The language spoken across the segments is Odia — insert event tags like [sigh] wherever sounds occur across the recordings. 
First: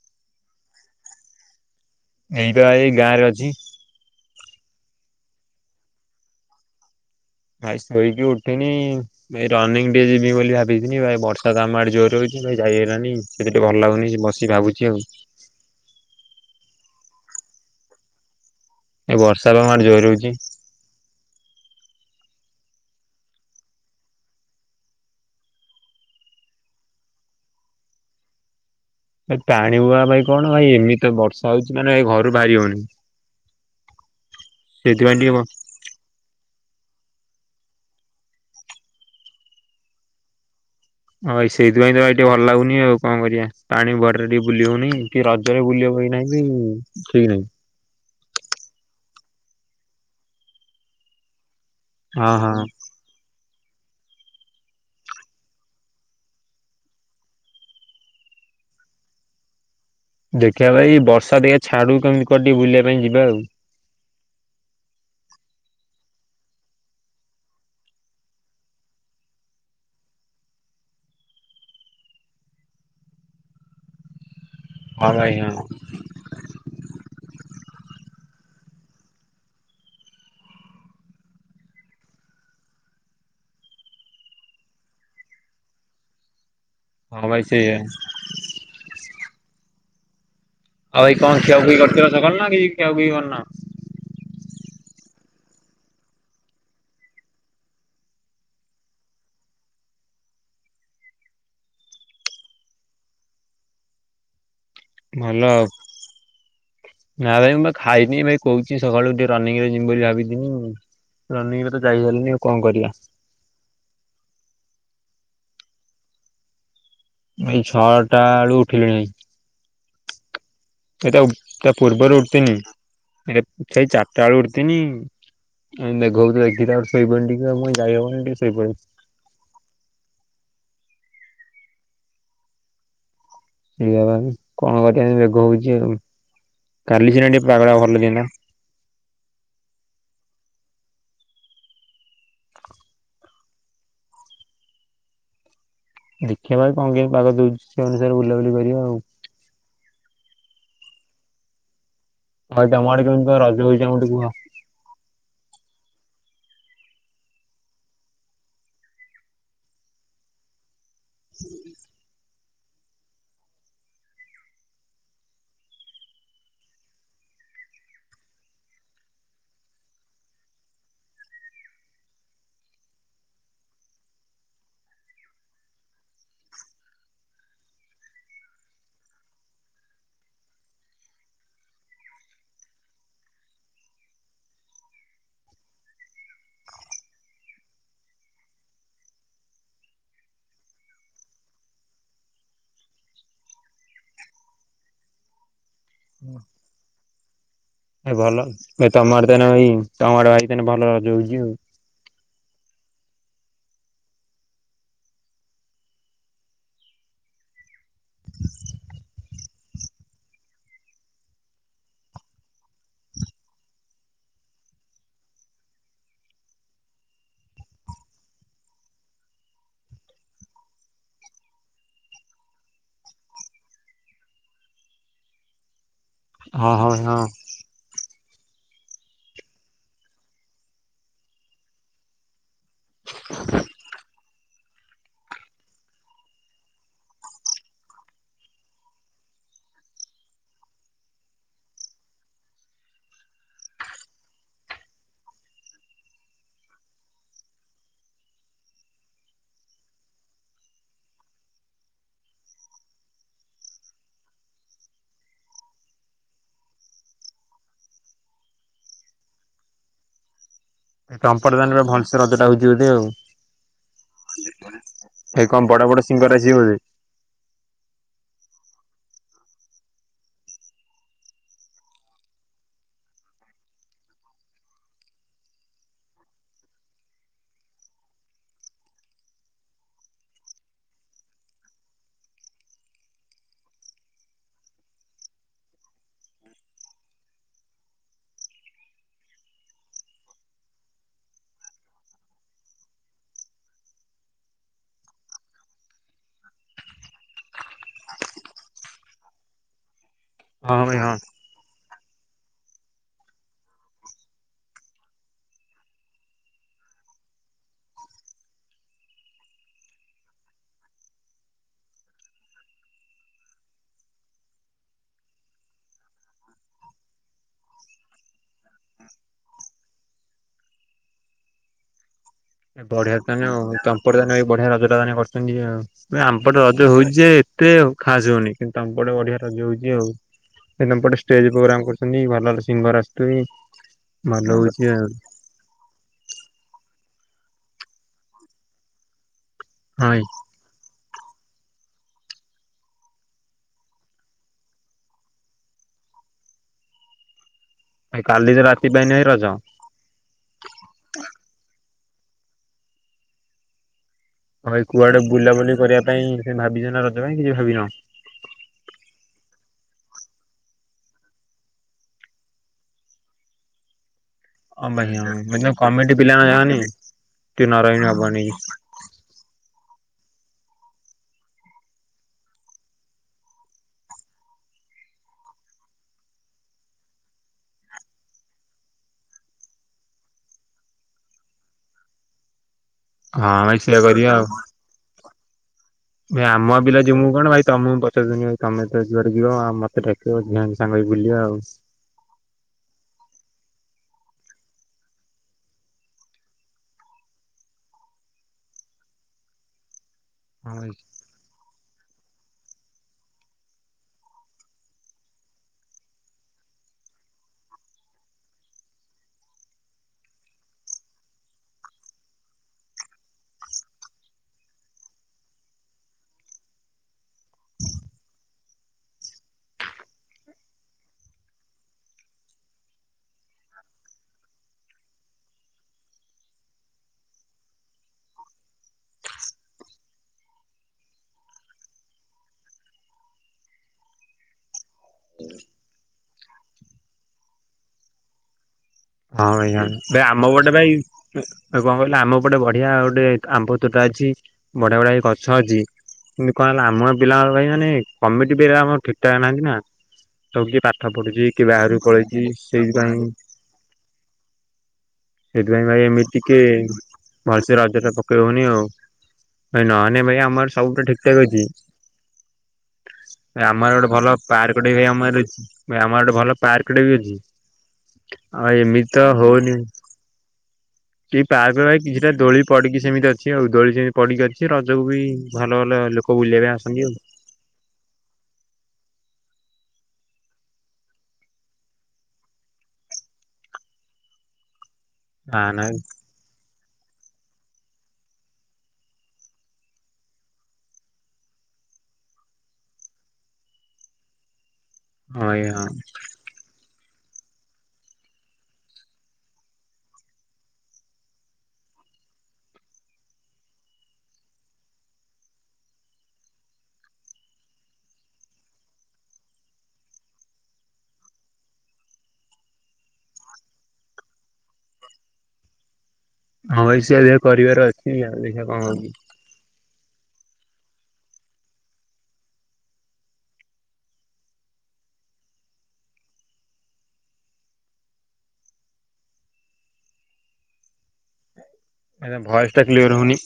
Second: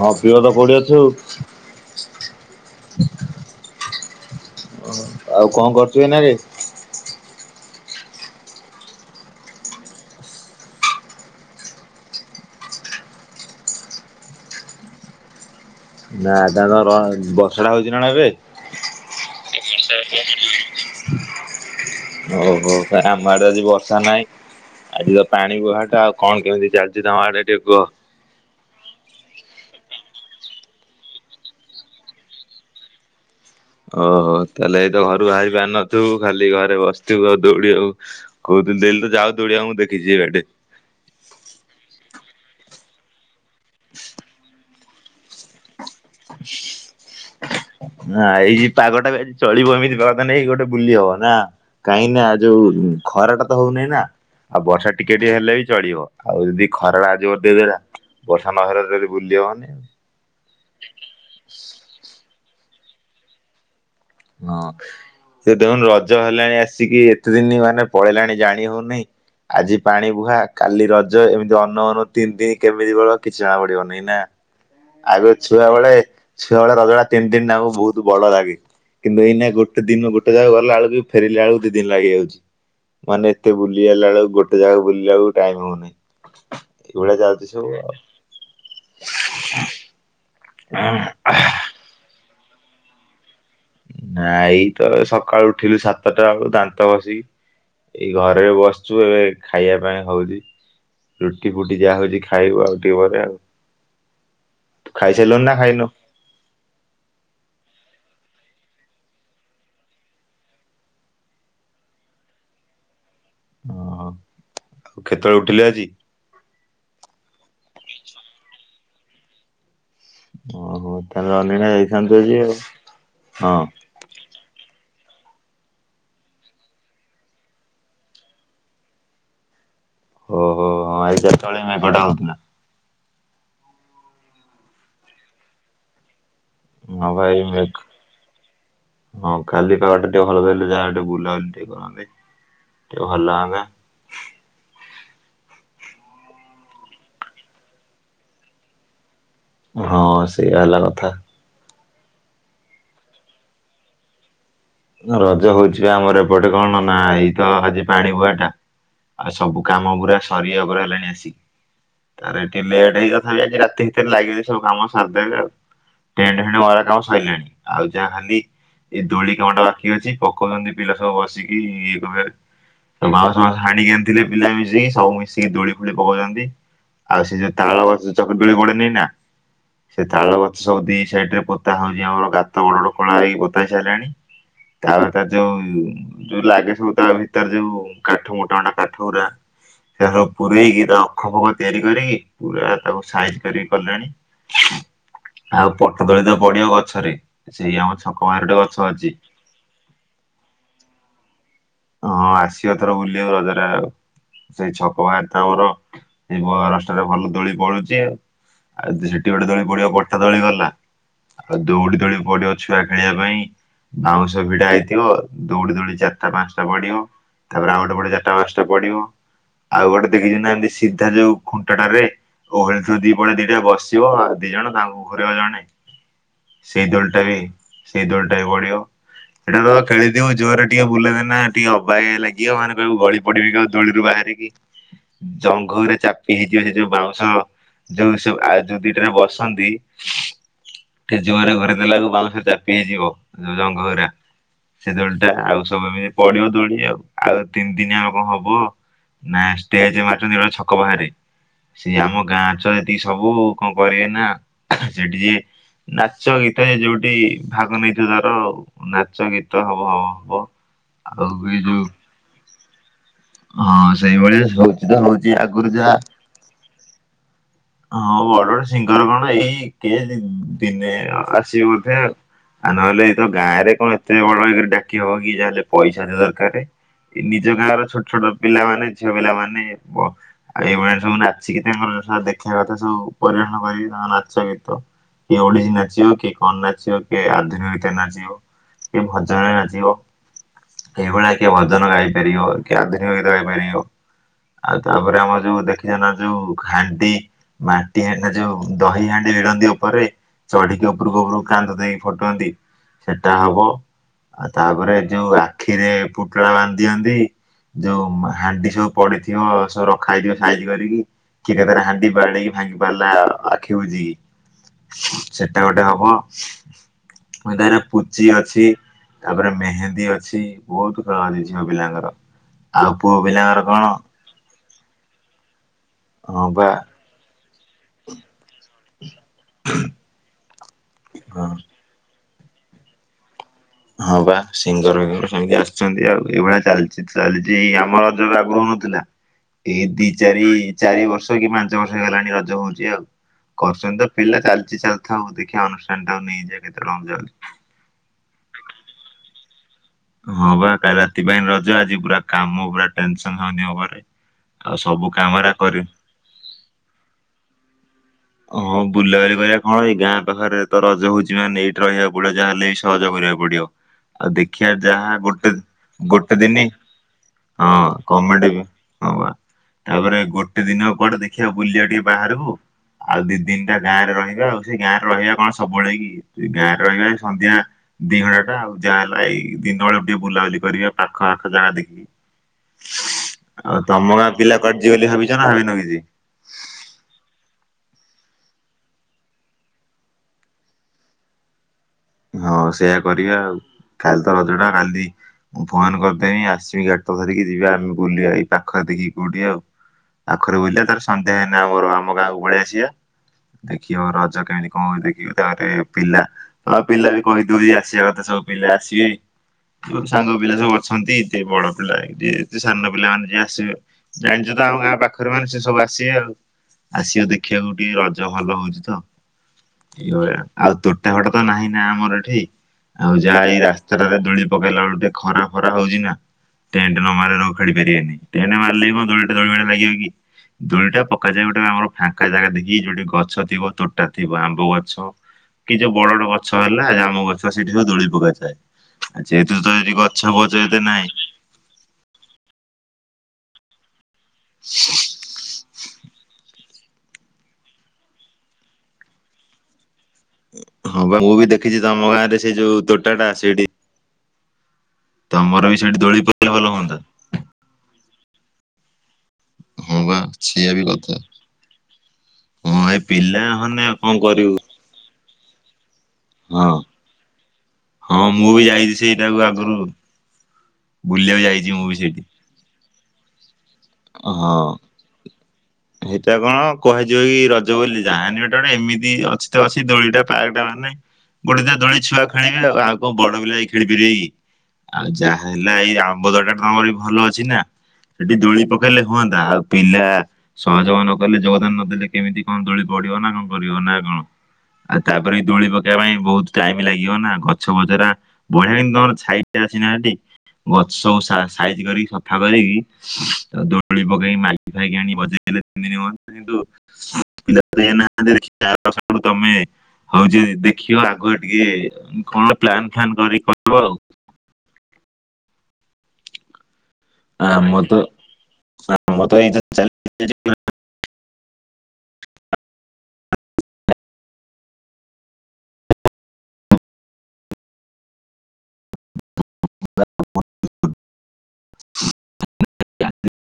ହଁ ପିଅ ତ କୋଉଠି ଅଛୁ? ଏଇବା ଏଇ ଗାଁ ରେ ଅଛି। ଓ ଆଉ କଣ କରୁଛୁ ଏଇନା ଏବେ? ଭାଇ ଶୋଇକି ଉଠୁନି ଏଇ ରନିଂ ଟିକେ ଯିବି ବୋଲି ଭାବିଥିଲି। ଭାଇ ବର୍ଷା ତ ଆମ ଆଡେ ଜେରେ ହଉଛି ଭାଇ ଯାଇ ହେଲାନି। ସେ ଟିକେ ଭଲ ଲାଗୁନି ବସି ଭାବୁଛି ଆଉ। ନା ତାଙ୍କ ବର୍ଷ ଟା ହଉଛି ନା ଏବେ? ଏଇ ବର୍ଷା ବା ଆମ ଆଡେ ଜୋର ହଉଛି। ଓହୋ ଆମ ଆଡେ ଆଜି ବର୍ଷା ନାଇଁ। ଆଜି ତ ପାଣି ବୁହାଟା ଆଉ କଣ କେମିତି ଚାଲିଚି ତମ ଆଡ଼େ ଟିକେ କୁହ? ଏ ପାଣି ବୁହା ପାଇ ଭାଇ କଣ ଭାଇ ଏମିତି ବର୍ଷା ହଉଛି ମାନେ ଏ ଘରୁ ବାହାରି ହଉନି। ଓହୋ ତାହେଲେ ଏଇତ ସେଇଥିପାଇଁ ଘରୁ ଟିକେ ହଁ ବାହାରିବ ଆନ ତୁ ଖାଲି ଘରେ ବସିଥିବୁ ଆଉ ଦୌଡ଼ିଆକୁ କହୁଥିଲି ଡ଼େଲି ତ ଯାଉ ଦୌଡ଼ିବା ମୁଁ ଦେଖିଚି ଏଇ ବାଟେ। ହଁ ଭାଇ ସେଇଥି ପାଇଁ ତ ଭାଇ ଟିକେ ଭଲ ଲାଗୁନି ଆଉ କଣ କରିବା ପାଣି ବୁହାଟା ରେ ଟିକେ ବୁଲି ହଉନି। କି ରଜରେ ବୁଲି ହବ କି ନାଇଁ କି ଠିକ ନାହିଁ। ନା ଏଇ ପାଗଟା ବି ଆଜି ଚଳିବ ଏମିତି ପାଗ ଦେନେ ଏଇ ଗୋଟେ ବୁଲି ହବ, ନା? କାହିଁକିନା ହଁ ହଁ ଯୋଉ ଖରାଟା ତ ହଉନେହିଁ ନା। ଆଉ ବର୍ଷା ଟିକେ ଟିକେ ହେଲେ ବି ଚଳିବ ଆଉ ଯଦି ଖରାଟା ଆଜିିବ ବ ଦେଇ ଦେଲା ବର୍ଷା ନହେଲେ ଡ଼େଲି ବୁଲିହବନି। ଦେଖିଆ ଭାଇ ବର୍ଷା ଟିକେ ଛାଡ଼ୁ କେମିତି କୁଆଡ଼େ ଟିକେ ବୁଲିବା ପାଇଁ ଯିବା ଆଉ। ହଁ ସେ ଦେଖନ୍ତୁ ରଜ ହେଲାଣି ଆସିକି ଏତେ ଦିନି ମାନେ ପଳେଇଲାଣି ଜାଣି ହଉନି। ଆଜି ପାଣି ବୁହା କାଲି ରଜ ଏମିତି ଅନଉ ଅନ ତିନି ଦିନ କେମିତି ପଳେଇବ କିଛି ଜଣା ପଡ଼ିବ ନାହିଁ ନା। ହଁ ଭାଇ ଆଗୁରୁ ହଁ ଛୁଆ ବେଳେ ଛୁଆ ବେଳେ ରଜଟା ତିନି ଦିନି ଟାକ ବହୁତ ଭଲ ଲାଗେ। କିନ୍ତୁ ଏଇନାକେ ଗୋଟେ ଦିନ ଗୋଟେ ଜାଗାକୁ ଗଲା ବେଳକୁ ଫେରିଲାବେଳକୁ ଦି ଦିନ ଲାଗିଯାଉଚି। ମାନେ ଏତେ ବୁଲି ଆଇଲା ବେଳକୁ ଗୋଟେ ଜାଗା ବୁଲିଲା ବେଳକୁ ଟାଇମ୍ ହଉ ନାହିଁ। ଏଇଭଳିଆ ହଁ ଭାଇ ଯାଉଚି ସବୁ ସେଇଆ। ଆଉ। ଆଉ ଭାଇ କଣ ଖିଆଖୁଇ କରିଥିଲ ସକାଳୁ ନା କିଛି ଖିଆଖୁଇ କରିନ? ନା ଏଇ ତ ସକାଳୁ ଉଠିଲୁ ସାତଟା ବେଳୁ ଦାନ୍ତ ଘସିକି ଏଇ ଘରେ ବସିଚୁ ଏବେ ଖାଇବା ପାଇଁ ହଉଚି। ରୁଟି ଫୁଟି ଯାହା ହଉଚି ଖାଇବୁ ଆଉ ଟିକେ ପରେ ଆଉ। ତୁ ଖାଇସାରିଲୁଣି ଭଲ ନା ଆଉ। ଖାଇନୁ? ନା ଭାଇ ମୁଁ ପା ଖାଇନି ଭାଇ କହୁଛି ସକାଳୁ ଟିକେ ରନିଂ ରେ ଜିମି ବୋଲି ଭାବିଥିନି। ରନିଂରେ ତ ଯାଇ ହେଲନି ଆଉ କଣ କରିଆ। ଓହୋ ଆଉ କେତେବେଳେ ଉଠିଲେ ଆଜି? ଏଇ ଛଅଟା ଏଳୁ ଉଠିଲିଣି। ଓହୋ। ଏଟା ତାହେଲେ ଅନିନା ତା ଯାଇଥାନ୍ତୁ ପୂର୍ବରୁ ଆଜି ଆଉ। ଉଟିତିନି ହଁ ଏଇଟା ସେଇ ଚା ଟାଳୁ ଉଠିଥିନି ଏଇ ମେଘକୁ ଦେଖିକି ତାପରେ ଶୋଇପଇନି ଟିକେ ଆଉ ମୁଇ ଯାଇହବନି ଟିକେ ଶୋଇପଇନି। ଓହୋ ହଁ ଏଗାରଟା ଏଳେ ମେଘଟା ହଉଥିଲା। [unintelligible] କଣ କରିବା ଏମି ମେଘ ହଉଚି ଆଉ। ହଁ କାଲି ସିନା ଭାଇ ଟିକେ ମେଘ ପାଗଟା ଭଲ ଥିଲା। ହଁ କାଲି ପାଗଟା ଟିକେ ଭଲ ଦେଲେ ଯାହା ଟିକେ ବୁଲାବୁଲି ଟିକେ କରନ୍ତେ ଟିକେ ଭଲ ଲାଗନ୍ତା। ଦେଖିଆ ଭାଇ କଣ କେମି ପାଗ ଦଉଚି ସେଇ ଅନୁସାରେ ବୁଲାବୁଲି କରିବା ଆଉ। ହଁ ସେଇଆ ହେଲା କଥା। ଭାଇ ତମ ଆଡ଼େ କେମିତି କଣ ରଜ ହଉଚି ଟିକେ ଆମକୁ ଟି କୁହ। ରଜ ହଉଚି ବା ଆମର ଏପଟେ କଣ ନା ଏଇ ତ ଆଜି ପାଣି ବୁହାଟା। ଆ ସବୁ କାମ ପୁରା ସରିିବା ଓପରେ ହେଲାଣି ଆସିକି। ଆରେ ଏଠି ଲେଟ୍ ହେଇ ତଥାପି ଆଜି ରାତି ଭିତରେ ଲାଗି ସବୁ କାମ ସାରଦେବେ ଆଉ। ଟେଣ୍ଟ ଫେଣ୍ଟ ମରା କାମ ସଇଲାଣି ଆଉ ଯାହା ଖାଲି ଏ ଦୋଳି କାମଟା ବାଖି ଅଛି ପକଉଛନ୍ତି ପିଲା ସବୁ ବସିକି [unintelligible] ବାଉଁଶ ଫାଉଂସ ହାଣିକି ଆଣିଥିଲେ ପିଲା ମିଶିକି ସବୁ ମିଶିକି ଦୋଳି ଫୋଳି ପକଉଛନ୍ତି। ଆଉ ସେଇ ଯୋଉ ତାଳ ଗଛ ଚକିରି ଦୋଳି ପଡ଼େ ନେଇ ନା ସେ ତାଳ ଗଛ ସବ ଦି ସାଇଡ଼ ରେ ପୋତା ହଉଛି ଆମର ଗାତ ଓରଡ଼ ଖୋଳା ହେଇକି ପୋତା ହେଇ ସାଇଲାଣି। ତାଳ ଟା ଯୋଉ ଯୋଉ ଲାଗେ ସବୁ ତା ଭିତରେ ଯୋଉ କାଠ ମୋଟା ମୋଟା କାଠ ଗୁରା। ସେ ସବୁ ପୁରରେଇକି ତା ଅଖ ଫଖ ତିଆରି କରିକି ପୁରା ତାକୁ ସାଇଜ କରିକି କଲାଣି। ଆଉ ପଟ ଦୋଳି ତ ପଡିବ ଗଛରେ ସେଇ ଆମ ଛକ ବାହାରଟେ ଗଛ ଅଛି। ତନ ଭାଇ ଇଣ୍ଟା ମାଡ଼ ହେଇଥଲେ ଭଲ ଯୋଉଁ ଯୋଉଁ। ହଁ ଆସିବ ଏଥର ବୁଲିବାକୁ ରଜରେ ଆଉ। ସେଇ ଛକ ବାହାର ତା ମୋର ସେଇ ମହାରସ୍ତାରେ ଭଲ ଦୋଳି ପଳୁ ଉ ସେଠି ଗୋଟେ ଦୋଳି ପଡିବା ବର୍ଟା ଦୋଳି ଗଲା ଆଉ ଦୌଡି ଦୌଡି ପଡିବ ଛୁଆ ଖେଳିବା ପାଇଁ ବାଉଁଶ ଭିଡା ହେଇଥିବ ଦୌଡି ଦୌଡି ଚାରିଟା ପାଞ୍ଚ ଟ ବଢ଼ିବୁ ତାପରେ ଆଉ ଗଟେ ଚାରିଟା ପାଞ୍ଚଟା ପଡିବ ଆଉ ଗୋଟେ ଦେଖିଛ ନା ଏମିତି ସିଧା ଯୋଉ ଖୁଣ୍ଟଟା ରହେ। ଓହଳି ଥୁ ଦି ପଡଆ ଦିଟା ବସିବ ଦି ଜଣ ତାଙ୍କୁ ଘୁରଇବ ଜଣେ। ହଁ ସେଇ ହଁ ଦୋଲଟା ହଁ ବି ସେଇ ଦୋଳିଟା ବଡିବ ଏଟା ତ ଖେଳିଥିବ ଜୋର ଟିକେ ବୁଲଦେ ନା ଟିକେ ଅବାଗିଆ ଲାଗି ଇଅ ମାନେ କହିବୁ ଗଳି ପଡିବି କିଉ ଦୋଳିରୁ ବାହାରିକି ଜଙ୍ଘରେ ଚାପି ହେଇଯିବ ସେ ଯୋଉ ବାଉଁଶ ଯୋଉ ସେ ଆ ଯୋଉ ଦିଟାରେ ବସନ୍ତି ଟିକେ ଜୋରେ ଘରେଇ ଦେଲାକୁ ବାଉଁଶ ଚାପି ହେଇଯିବ ଯୋଉ ଜଙ୍ଘହୋରା। ସେ ଦୋଳି ଟା ଆଉ ସବୁମ ପଡିବ ଦୋଳି ଆଉ ଆଉ ତିନି ଦିନିଆ ହବ ହବ। ନା ଷ୍ଟେଜ [unintelligible] ଛକ ବାହାରେ। ସେ ଆମ ଗାଁ ଛୁଆ ଏତିକି ସବୁ କଣ କରିବେ ନା ସେଠି ଯିଏ ନାଚ ଗୀତ ଯ ଯୋଉଠି ଭାଗ ନେଇଥିବ ତାର ନାଚ ଗୀତ ହବ ହବ ହବ। ଆଉ ଏଇ ତଂପଟେ ଯୋଉ ଜାଣେ ଭଲସେ ରଜ ଟା ହଉଛି ବୋଧେ ଆଉ। ହଁ ସେଇଭଳିଆ ହଉଛି ତ ହଉଛି ଏଇ କଣ ଆଗରୁ ବଡ ଯାହା ବଡ ସିଙ୍ଗର ଆସିବେ ବୋଧେ? ହଁ ବଡ ସିଙ୍ଗର କଣ ଏଇ କେ ଦିନେ ଆସିବେ ବୋଧେ। ଆଉ ନହେଲେ ଏଇତ ଗାଁ ରେ କଣ ଏତେ ବଡଇ ଡାକି ହବ କି ଯାହାେଲେ ପଇସା ଦରକାର ନିଜ ଗାଁର ଛୋଟ ଛୋଟ ପିଲାମାନେ ଝିଅ ପିଲାମାନେ ବ ଆଉ ଏଇଭଳିଆ ସବୁ ନାଚିକି ତାଙ୍କରା ଦେଖିବା କଥା ସବୁ ପରରିିବେନ କରିକି ତାଙ୍କ ନାଚ ଗୀତ କିଏ ଓଡିଶୀ ନାଚିବ କିଏ କଣ ନାଚିବା କିଏ ଆଧୁନିକୀତା ନାଚିବ। କିଏ ଭଜନରେ ନାଚିବ ଏଇଭଳିଆ କିଏ ଭଜନ ଗାଇ ପାରିବ। କିଏ ଆଧୁନିକ ଗୀତ ଗାଇପାରିବ ଆଉ ତାପରେ ଆମର ଯୋଉ ଦେଖିଛ ନା ଯୋଉ ହାଣ୍ଡି? ମାଟି ହାଣ୍ଡି ରେ ଯୋଉ ଦହି ହାଣ୍ଡି ବିିଡନ୍ତି ଉପରେ ହଁ ଚଢିକି ଭାଇ ହଁ ଉପରକୁ ଉପର କାନ୍ତ ଦେଇକି ଫଟନ୍ତି ସେଟା ହବ। ଆଉ ତାପରେ ଯୋଉ ଆଖିରେ ପୋଟଳା ବାନ୍ଧି ଦିଅନ୍ତି ଯୋଉ ହାଣ୍ଡି ସବୁ ପଡିଥିବ ସବୁ ରଖା ହେଇଥିବ ସାଇଜ କରିକି କି କେଥଟା ହାଣ୍ଡି ବାଡେଇକି ଭାଙ୍ଗି ପାରିଲା ଆଖି ବୁଜିକି। ସେଟା ଗୋଟେ ହବ [unintelligible] ଏଟରେ ପୁଚି ଅଛି। ତାପରେ ମେହେନ୍ଦୀ ଅଛି ବହୁତ ଖେଳ ଅଛି ଝିଅ ପିଲାଙ୍କର। ଏ ଆଉ ବଢିଆ ପୁଅ ତାନେ ପିଲାଙ୍କର ଆଉ କଣ ତମ୍ପଟେ ଦାନ ଏ ବଢିଆ ରଜ ଟାନେ କରଛନ୍ତି ଆଉ ହଁ ଆମ୍ପଟେ ବା ରଜ ହଉଛି ଯେ ଏତେ ଖାସ ହଉନି କିନ୍ତୁ ତାଂପଟେ ବଢିଆ ରଜ ହୋଉଛି ଆଉ। ହୀନ ପଟେ ହଁ। ଷ୍ଟେଜ ପ୍ରୋଗ୍ରାମ କରୁଛନ୍ତି ଭଲ ଭଲ ସିଙ୍ଗର ଆସୁଥିବେ। ହଁ ବା ଭଲ ହଉଛି ସିଙ୍ଗର ଆଉ। ପିଙ୍ଗର ସେମିତି ଆ ସନ୍ତି ଆଉ ଏଇଭଳିଆ ଚାଲିଛି ଚାଲିଛି ଆମ ରଜରେ ଆଗରୁ ହଉନଥିଲା? ଏଇ ଦି ହଁ ଭାଇ ଚାରି ଚାରି ବର୍ଷ କି ପାଞ୍ଚ ବର୍ଷ ହେଇଗଲାଣି ରଜ ହଉଛି ଆଉ। କରସଛନ୍ତି ତ ପିଲା ଚାଲିଛି ଚାଲିଥାଉ ଦେଖିବା ଅନୁଷ୍ଠାନ ଟା ନେଇଯା କେତେ ଟଙ୍କା ଯାଉଛି। ଭାଇ କାଲି ତ ରାତି ପାଇଁନେ ଭାଇ ରଜ। ହଁ ବା କାଲି ରାତି ପାଇଁ ରଜ ଆଜି ପୁରା କାମ ପୁରା ଟେନସନ୍ ହଉନି ହବରେ। ଭାଇ କୁଆଡେ ବୁଲାବୁଲି କରିଆ ପାଇଁ ଭାବିଚ ନା ରଜ ପାଇଁ କିଛି ଭାବିନ? ହଁ ବୁଲାବୁଲି କରିଆ କଣ ଏଇ ଗାଁ ପାଖରେ ତ ରଜ ହଉଚି ମାନେ ଏଇଠି ରହିଆକୁ ପଡିବ ଯାହା ହେଲେ ବି ସହଯ କରିଆକୁ ପଡିଅ। ଆ ଦେଖିଆ ହଁ ଭାଇ ଯାହା ଗୋଟେ ହଁ କମିଟି ପିଲା ଗୋଟେ ଦିନି ମାନେ କି ନ ହଁ ରହିନୁ ହବନି କମିଡି କି ହଁ ବା ତାପରେ ଗୋଟେ ଦିନ କୁଆଡେ ଦେଖିଆ ବୁଲିଆ ଟିକେ ବାହାରକୁ। ଆଉ ଦି ଦିନିଟା ଗାଁ ରେ ରହିବା ଆଉ ସେଇ ଗାଁରେ ରହିବା କଣ ସବୁବେଳେ କି ସେ ଗାଁରେ ରହିବା ଏ ସନ୍ଧ୍ୟା ଦି ଘଣ୍ଟା ଟା ଆଉ ଯାହା ହେଲା ଏଇ ଦିନ ଅଳୁ ଟିକେ ବୁଲାବୁଲି କରିବା ପାଖ ଆଖ ଯାହା ଦେଖିକି। ହଁ ଭାଇ ଆଉ ସେଇଆ ତମ କରିବା ଗାଁ ଆଉ ପିଲା କୁଆଡ୍ ଯିବ ବୋଲି ଭାବିଚ ନା ଭାବିନ କିଛି? ଭାଇ ଆମ ପିଲା ଯିମୁ କଣ ଭାଇ ତମକୁ ପଚାରୁ ଥିନି ଭାଇ ତମେ ତ ଯୁଆଡେ ଯିବ ଆ ମତେ ଡା [unintelligible] ସାଙ୍ଗ ହେଇ ବୁଲିଆ ଆଉ। ହଁ ସେଇଆ କର ଆଉ ଖାଲି ତ ରଜ ଟା କାଲି ମୁଁ ଫୋନ୍ କରିଦେମି ଆସିବି ଗାଡ୍ ଟା ଧରିକି ଯିବା ଆମେ ବୁଲିବା ଏଇ ପାଖରେ ଦେଖିକି କୋଉଠି ଆଉ। ପାଖରେ ହଁ ବୁଲିଆ ଭାଇ ତାରେ ସନ୍ଧ୍ୟା ହେନେ ଆମର ଆମ ଗାଁକୁ ପଳେ ଆସିଆ। ଦେଖିବ ରଜ କେମିତି କଁ [unintelligible] ଦେଖିବ ତାରେ ପିଲା ହଁ ପିଲା ବି କହି ଦଉଚି ଆସିବା କଥା ସବୁ ପିଲା ଆସିଏ। ମୋ ସାଙ୍ଗ ପିଲା ସବୁ ଅଛନ୍ତି ଯେ ବଡ ପିଲା ଯେ ସାନ ପିଲାମାନେ ଯିଏ ଆସିବେ। ଜାଣିଛୁ ତ ଆମ ଗାଁ ପାଖରେ ମାନେ ସେ ସବୁ ଆସିବେ ଆଉ। ଆସିଅ ଦେଖିଆକୁ ଟିକେ ରଜ ଭଲ ହଉଚି ତ ଇଏ ଭଳିଆ ଆଉ ତୋଟା ଫଟା ତ ନାହିଁ ନା ଆମର ଏଠି। ଆଉ ଯାହା ଏଇ ରାସ୍ତାଟାରେ ଦୋଳି ପକେଇଲା ଆଳୁ ଟିକେ ଖରା ଫରା ହଉଚି ନା। ଟେଣ୍ଟ ନ ମାରିଲେ ଲୋ ଖେଳି ପାରିଏନି ଟେଣ୍ଟ ମାରିଲେ କଣ ଦୋଳି ଟା ଦୋଳି ଭଳିଆ ଲାଗିବ କି? ଦୋଳିଟା ପକାଯାଏ ଗୋଟେ ଆମର ଫାଙ୍କା ଜାଗା ଦେଖିକି ଯୋଉଠି ଗଛ ଥିବ ତୋଟା ଥିବ ଆମ୍ବ ଗଛ ହୁଁ। କି ଯୋଉ ବଡ ଗଡ ଗଛ ହେଲା ଜାମୁ ଗଛ ସେଠି ସବୁ ଦୋଳି ପକାଯାଏ। ଆ ଯେହେତୁ ତ ଏଠି ଗଛ ପଛ ଏତେ ନାଇଁ ଏ ଆଉ କଁ କହିଲ ଆମ ପଟେ ବଢିଆ ଗୋଟେ ଆମ୍ବ ତୋଟା ଅଛି ବଢିଆ ବଢିଆ ବି ଗଛ ଅଛି [unintelligible] କଁ ହେଲା ଆମ ଗାଁ ପିଲା ଭାଇ ମାନେ କମିଟି ପିଲା ଆମ ଠିକ୍ ଠାକ୍ ନାହାନ୍ତି ନା। ସବୁ କିିଏ ହଁ ପାଠ ବା ମୁଁ ପଢୁଚି ବି ସବୁ କିଏ ଦେଖିଛି ତମ ବାହାରକୁ ଗାଁ ରେ ପଳେଇଚି ସେଇ ଯୋଉ ତୋଟା ଟା ସେଇଥିପାଇଁ ସେଇଠି ତମର ବି ସେଇଥିପାଇଁ ସେଇଠି ଭାଇ ଦୋଳି ଏମ୍ତି ପଇଲେ ଟିକେ ଭଲ ହୁଅନ୍ତା। ଭଲ୍ ସେ ରଜ ଟା ପକେଇ ହଉନି ଆଉ। ଆ ହଁ ବା ନହନେ ଭାଇ ଆମ ସେଇଆ ଆଡ୍ ବି ସବୁ କଥା। ଠିକ ଠାକ୍ ଅଛି। ହଁ ଏ ପିଲା ସେ ମାନେ ଆମ ଆଉ ଆଡେ ଗୋଟେ କଣ ଭଲ କରିବୁ ପାର୍କ ଗୋଟେ ଭାଇ ଆମରି ଭାଇ ଆମ ଆଡେ ଭଲ ହଁ ପାର୍କଟେ ବି ଅଛି। ହଁ ମୁଁ ବି ଆଉ ଯାଇଚି ସେଇଟାକୁ ଆଗୁରୁ। ସେ ପାର୍କରେ ଭାଇ ସେଇଠି କିଛିଟା ଦୋଳି ପଡିକି ସେମିତି ଅଛି ଆଉ ଦୋଳି ସେମିତି ପଡିକି ଅଛି ରଜକୁ ବି ଭଲ ଭଲ ଲୋକ ହେଇତା କଣ ବୁଲିବା ପାଇଁ ଆସନ୍ତି ଆଉ କୁହାଯିବ କି ର ଜ ବୋଲି ଯାହେନେ ଗୋଟେ ଗୋଟେ ଏମିତି ଅଛି ତ ଅଛି ଦୋଳିଟା ପାର୍କଟା ମାନେ ଗୋଟେ ଦ ଦୋଳି ଛୁଆ ଖେଳିବେ ଆଉ ଆଉ କଁ ବଡ ପିଲା ଯାଇ ଖେଳିପାରିବେ କି? ଆଉ [unintelligible] ଯାହା ନା ହେଲା ନା ଏଇ ଆମ୍ବ ତୋଟା [unintelligible] ଭାରି ଭଲ ଅ ଛି ନା ସେଟି ଦୋଳି ପକେଇଲେ ହୁଅନ୍ତା ଆଉ ପିଲା ସହଯୋଗ ନକଲେ ଯୋଗଦାନ ନଦେଲେ କେମିତି କଣ ଦୋଳି ପଡିବ ନା କଣ କରିବ ନା କଣ? ଆ ତାପରେ ହଁ ଦୋଳି ପକେଇବା ପାଇଁ ବହୁତ୍ ଟାଇମ୍ ଲାଗିବ ନା ଗଛ ଫଛରା ବଢିଆ କିନ୍ତୁ ତମର ଛାଇଟା ଆସି ନା [unintelligible] ଗଛ ସବୁ ସା ସାଇଜି କରିକି ସଫା କରିକି ଅ ଦୋଳି ପକେଇକି ମାଇକି ଫାଇକି ଆଣି ବଜେ [unintelligible] ତମେ ହଉ ଯଦି ଦେଖିବ ଆଗୁଆ ଟିକେ କଣ ପ୍ଲାନ୍ ଫ୍ଲାନ୍ କରିକି କହିବ ଆଉ। ହଁ ଭାଇ ସେୟା ଦେଖିଆ ଆମର କରିବାର ତ ଅଛି, ଦେଖିଆ କଣ ହଉଛି? [unintelligible] [unintelligible] ଏରା, ଭଏସ ଟା କ୍ଲିୟର ହଉନି।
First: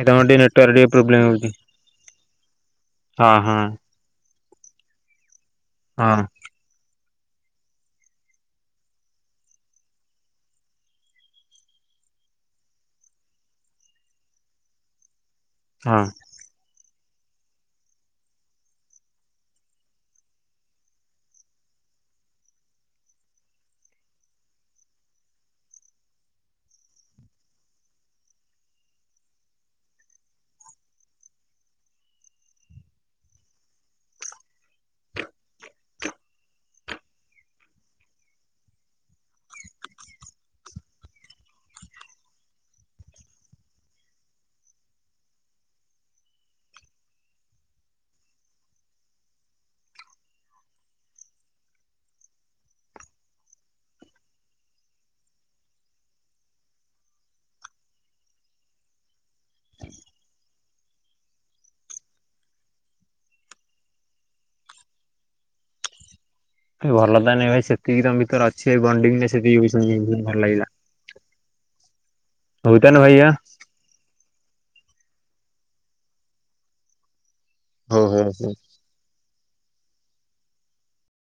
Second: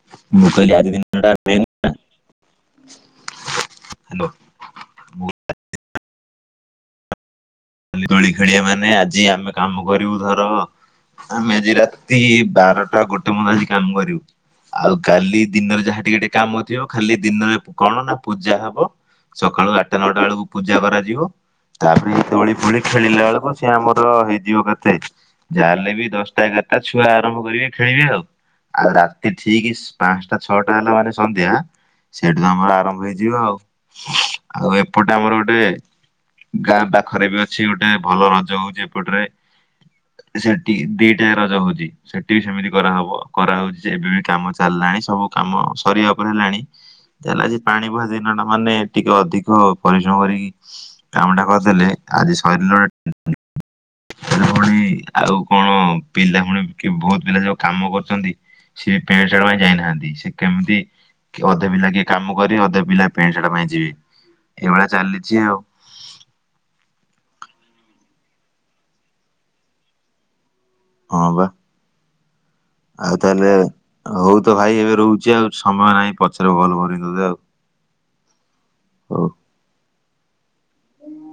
ଏ ତମର ଟିକେ ମୁ କହିଲି ନେଟୱାର୍କ ଟିକେ ଆଜି ପ୍ରୋବ୍ଲେମ ଦିନଟା ହଉଛି ମେନ୍। [unintelligible] ହଁ ହଁ। ହାଲୋ। ମୁଁ ହଁ। ଦୋଳି ଖେଳିଆ ମାନେ ଆଜି ଆମେ କାମ କରିବୁ ଧର ଆମେ ଆଜି ରାତି ବାରଟା ଗୋଟେ ମୁନ୍ଦ ଆଜି କାମ କରିବୁ। ଆଉ କାଲି ଦିନରେ ହଁ ଯାହା ଟିକେ ଟିକେ କାମ ଥିବ ଖାଲି ଦିନରେ କଣ ନା ପୂଜା ହବ। ସକାଳୁ ଆଠଟା ନଅଟା ବେଳକୁ ପୂଜା କରାଯିବ ତାପରେ ଏଦୋଳି ଦୋଳି ଖେଳିଲା ବେଳକୁ, ସିଏ ଆମର ହେଇଯିବ କେତେ ଯାହେଲେ ବି ଦଶଟା ଏଗାରଟା, ଛୁଆ ଆରମ୍ଭ କରିବେ ଖେଳିବେ ଆଉ। ଆଉ ରାତି ଠିକ ପାଞ୍ଚଟା ଛଅଟା ହେଲା ମାନେ ସନ୍ଧ୍ୟା ସେଇଠୁ ତ ଆମର ଆରମ୍ଭ ହେଇଯିବ ଆଉ, ଆଉ ଏପଟେ ଆମର ଗୋଟେ ଗାଁ ପାଖରେ ବି ଅଛି ଗୋଟେ ଭଲ ରଜ ହଉଛି ଏପଟରେ। ସେଠି ଦିଟା ରଜ ହଉଛି। ସେଠି ବି ସେମିତି କରାହବ, କରାହଉଛି ଏବେ ବି କାମ ଚାଲିଲାଣି ସବୁ କାମ ସରିବା ଉପରେ ହେଲାଣି। ଜ ଆଜି ପାଣି ବୁହା ଦିନ ନହେନେ ଟିକେ ଅଧିକ ପରିଶ୍ରମ କରିକି କାମ ଟା କଦେଲେ ଆଜି ଶ ଭଉଣୀ ଆଉ କଣ ପିଲା ଭୁଣି ବହୁତ ପିଲା ଯଉ କାମ କରୁଛନ୍ତି? ସେ ପେଣ୍ଟ ସାର୍ଟ ପାଇଁ ଯାଇନାହାନ୍ତି, ସେ କେମିତି କି ଅଧେ ପିଲା କିଏ କାମ କରିିବ, ଅଧେ ପିଲା ପେଣ୍ଟ ସାର୍ଟ ପାଇଁ ଯିବେ, ଏଇଭଳିଆ ଚାଲିଛି ଆଉ। ଭଲ ତ ନାଇଁ ଭାଇ ସେତିକି ତମ ଭିତରେ ଅଛି ବଣ୍ଡିଙ୍ଗ ସେତିିକି ବି ଶୁଣିକି ଭଲ ଲାଗିଲା। ହଁ ବା, ହଉ ଭାଇ ଆଉ ଆଁ ତାହେଲେ ହଉ ତ ଭାଇ ଏବେ ରହୁଛି, ଆଉ ସମୟ ନାହିଁ ପଛରେ ଫୋନ୍ କରନି ତତେ ଆଉ। ହଉ ହଉ। ହଉ। [inaudible]